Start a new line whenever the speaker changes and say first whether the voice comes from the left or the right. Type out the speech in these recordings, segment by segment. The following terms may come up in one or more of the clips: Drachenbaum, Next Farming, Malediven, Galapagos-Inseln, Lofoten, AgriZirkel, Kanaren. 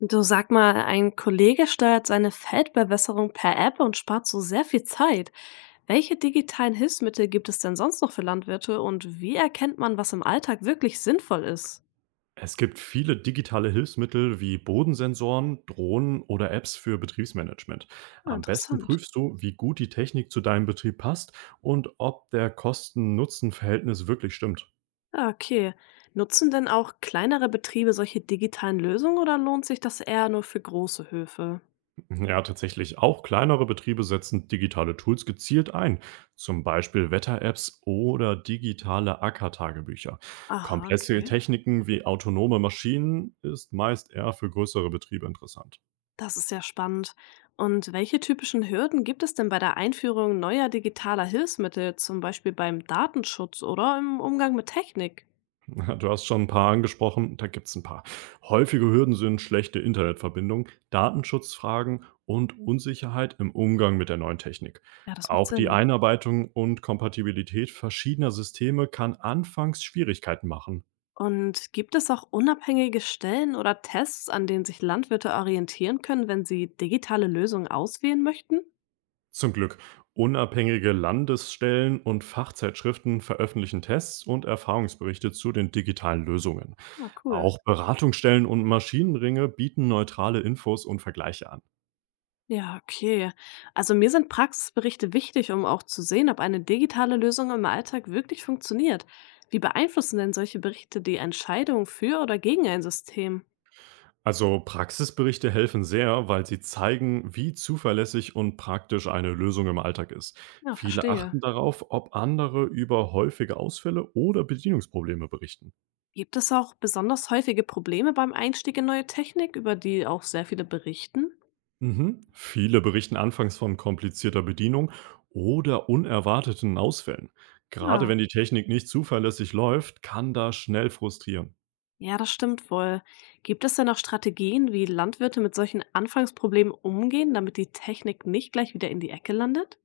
left: Du, sag mal, ein Kollege steuert seine Feldbewässerung per App und spart so sehr viel Zeit. Welche digitalen Hilfsmittel gibt es denn sonst noch für Landwirte und wie erkennt man, was im Alltag wirklich sinnvoll ist?
right: Es gibt viele digitale Hilfsmittel wie Bodensensoren, Drohnen oder Apps für Betriebsmanagement.
left: Ah,
right: Am besten
left: interessant.
right: prüfst du, wie gut die Technik zu deinem Betrieb passt und ob der Kosten-Nutzen-Verhältnis wirklich stimmt.
left: Ja, okay. Nutzen denn auch kleinere Betriebe solche digitalen Lösungen oder lohnt sich das eher nur für große Höfe?
right: Ja, tatsächlich. Auch kleinere Betriebe setzen digitale Tools gezielt ein, zum Beispiel Wetter-Apps oder digitale Ackertagebücher.
left: Aha,
right: Komplexe
left: okay.
right: Techniken wie autonome Maschinen ist meist eher für größere Betriebe interessant.
left: Das ist ja spannend. Und welche typischen Hürden gibt es denn bei der Einführung neuer digitaler Hilfsmittel, zum Beispiel beim Datenschutz oder im Umgang mit Technik?
right: Ja, du hast schon ein paar angesprochen, da gibt es ein paar. Häufige Hürden sind schlechte Internetverbindung, Datenschutzfragen und Unsicherheit im Umgang mit der neuen Technik.
left: Ja, das macht
right: Auch die
left: Sinn.
right: Einarbeitung und Kompatibilität verschiedener Systeme kann anfangs Schwierigkeiten machen.
left: Und gibt es auch unabhängige Stellen oder Tests, an denen sich Landwirte orientieren können, wenn sie digitale Lösungen auswählen möchten?
right: Zum Glück, unabhängige Landesstellen und Fachzeitschriften veröffentlichen Tests und Erfahrungsberichte zu den digitalen Lösungen.
left: Ja, cool.
right: Auch Beratungsstellen und Maschinenringe bieten neutrale Infos und Vergleiche an.
left: Ja, okay. Also mir sind Praxisberichte wichtig, um auch zu sehen, ob eine digitale Lösung im Alltag wirklich funktioniert. Wie beeinflussen denn solche Berichte die Entscheidung für oder gegen ein System?
right: Also Praxisberichte helfen sehr, weil sie zeigen, wie zuverlässig und praktisch eine Lösung im Alltag ist.
left: Ja,
right: Viele
left: verstehe.
right: achten darauf, ob andere über häufige Ausfälle oder Bedienungsprobleme berichten.
left: Gibt es auch besonders häufige Probleme beim Einstieg in neue Technik, über die auch sehr viele berichten?
right: Mhm. Viele berichten anfangs von komplizierter Bedienung oder unerwarteten Ausfällen. Gerade
left: Ja,
right: wenn die Technik nicht zuverlässig läuft, kann das schnell frustrieren.
left: ja, das stimmt wohl. Gibt es denn auch Strategien, wie Landwirte mit solchen Anfangsproblemen umgehen, damit die Technik nicht gleich wieder in die Ecke landet?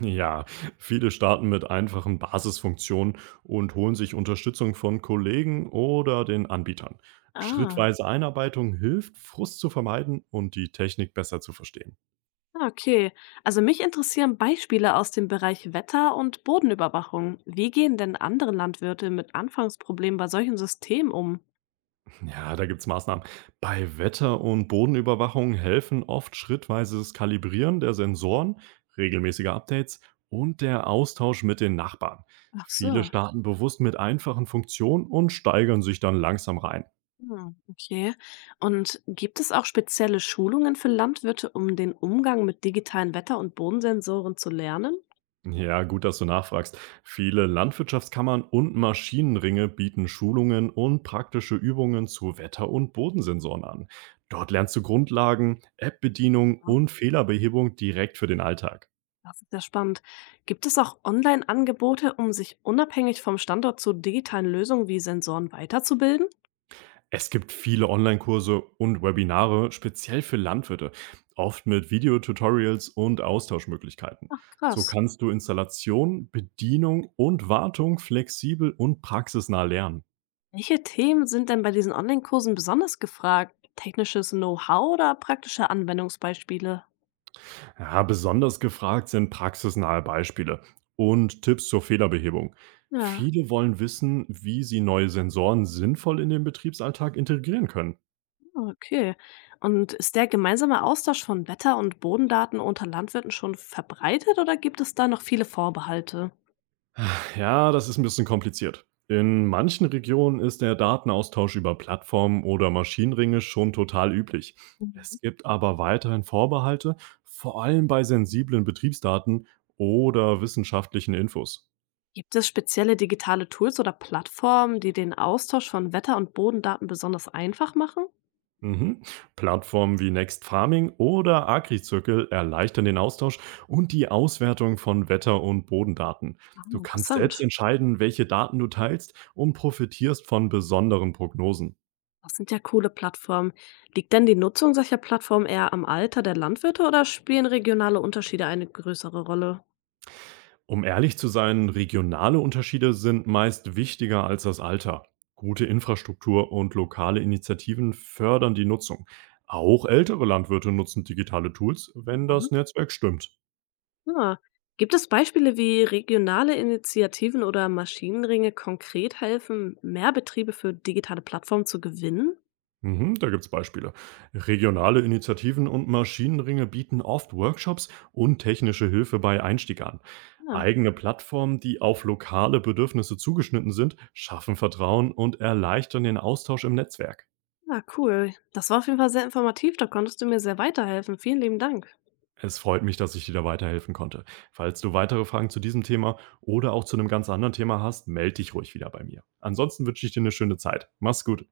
right: Ja, viele starten mit einfachen Basisfunktionen und holen sich Unterstützung von Kollegen oder den Anbietern.
left: Ah.
right: Schrittweise Einarbeitung hilft, Frust zu vermeiden und die Technik besser zu verstehen.
left: Ah, okay, also mich interessieren Beispiele aus dem Bereich Wetter- und Bodenüberwachung. Wie gehen denn andere Landwirte mit Anfangsproblemen bei solchen Systemen um?
right: Ja, da gibt's Maßnahmen. Bei Wetter- und Bodenüberwachung helfen oft schrittweises Kalibrieren der Sensoren, regelmäßige Updates und der Austausch mit den Nachbarn.
left: Ach
right: Viele
left: so.
right: starten bewusst mit einfachen Funktionen und steigern sich dann langsam rein.
left: Hm, okay. Und gibt es auch spezielle Schulungen für Landwirte, um den Umgang mit digitalen Wetter- und Bodensensoren zu lernen?
right: Ja, gut, dass du nachfragst. Viele Landwirtschaftskammern und Maschinenringe bieten Schulungen und praktische Übungen zu Wetter- und Bodensensoren an. Dort lernst du Grundlagen, App-Bedienung
left: Ja.
right: und Fehlerbehebung direkt für den Alltag.
left: Das ist ja spannend. Gibt es auch Online-Angebote, um sich unabhängig vom Standort zu digitalen Lösungen wie Sensoren weiterzubilden?
right: Es gibt viele Online-Kurse und Webinare speziell für Landwirte, oft mit Videotutorials und Austauschmöglichkeiten.
left: Ach,
right: So
left: krass.
right: kannst du Installation, Bedienung und Wartung flexibel und praxisnah lernen.
left: Welche Themen sind denn bei diesen Online-Kursen besonders gefragt? Technisches Know-how oder praktische Anwendungsbeispiele?
right: Ja, besonders gefragt sind praxisnahe Beispiele und Tipps zur Fehlerbehebung.
left: Ja,
right: Viele wollen wissen, wie sie neue Sensoren sinnvoll in den Betriebsalltag integrieren können.
left: okay. Und ist der gemeinsame Austausch von Wetter- und Bodendaten unter Landwirten schon verbreitet oder gibt es da noch viele Vorbehalte?
right: Ja, das ist ein bisschen kompliziert. In manchen Regionen ist der Datenaustausch über Plattformen oder Maschinenringe schon total üblich.
left: Mhm.
right: Es gibt aber weiterhin Vorbehalte, vor allem bei sensiblen Betriebsdaten oder wissenschaftlichen Infos.
left: Gibt es spezielle digitale Tools oder Plattformen, die den Austausch von Wetter- und Bodendaten besonders einfach machen?
right: Mhm. Plattformen wie Next Farming oder AgriZirkel erleichtern den Austausch und die Auswertung von Wetter- und Bodendaten.
left: Ah,
right: Du kannst selbst
left: interessant.
right: entscheiden, welche Daten du teilst und profitierst von besonderen Prognosen.
left: Das sind ja coole Plattformen. Liegt denn die Nutzung solcher Plattformen eher am Alter der Landwirte oder spielen regionale Unterschiede eine größere Rolle?
right: Um ehrlich zu sein, regionale Unterschiede sind meist wichtiger als das Alter. Gute Infrastruktur und lokale Initiativen fördern die Nutzung. Auch ältere Landwirte nutzen digitale Tools, wenn
left: Mhm.
right: das Netzwerk stimmt.
left: Ah, gibt es Beispiele, wie regionale Initiativen oder Maschinenringe konkret helfen, mehr Betriebe für digitale Plattformen zu gewinnen?
right: Mhm, da gibt's Beispiele. Regionale Initiativen und Maschinenringe bieten oft Workshops und technische Hilfe bei Einstieg an.
left: Ja,
right: Eigene Plattformen, die auf lokale Bedürfnisse zugeschnitten sind, schaffen Vertrauen und erleichtern den Austausch im Netzwerk.
left: ah, cool. Das war auf jeden Fall sehr informativ. Da konntest du mir sehr weiterhelfen. Vielen lieben Dank.
right: Es freut mich, dass ich dir da weiterhelfen konnte. Falls du weitere Fragen zu diesem Thema oder auch zu einem ganz anderen Thema hast, melde dich ruhig wieder bei mir. Ansonsten wünsche ich dir eine schöne Zeit. Mach's gut.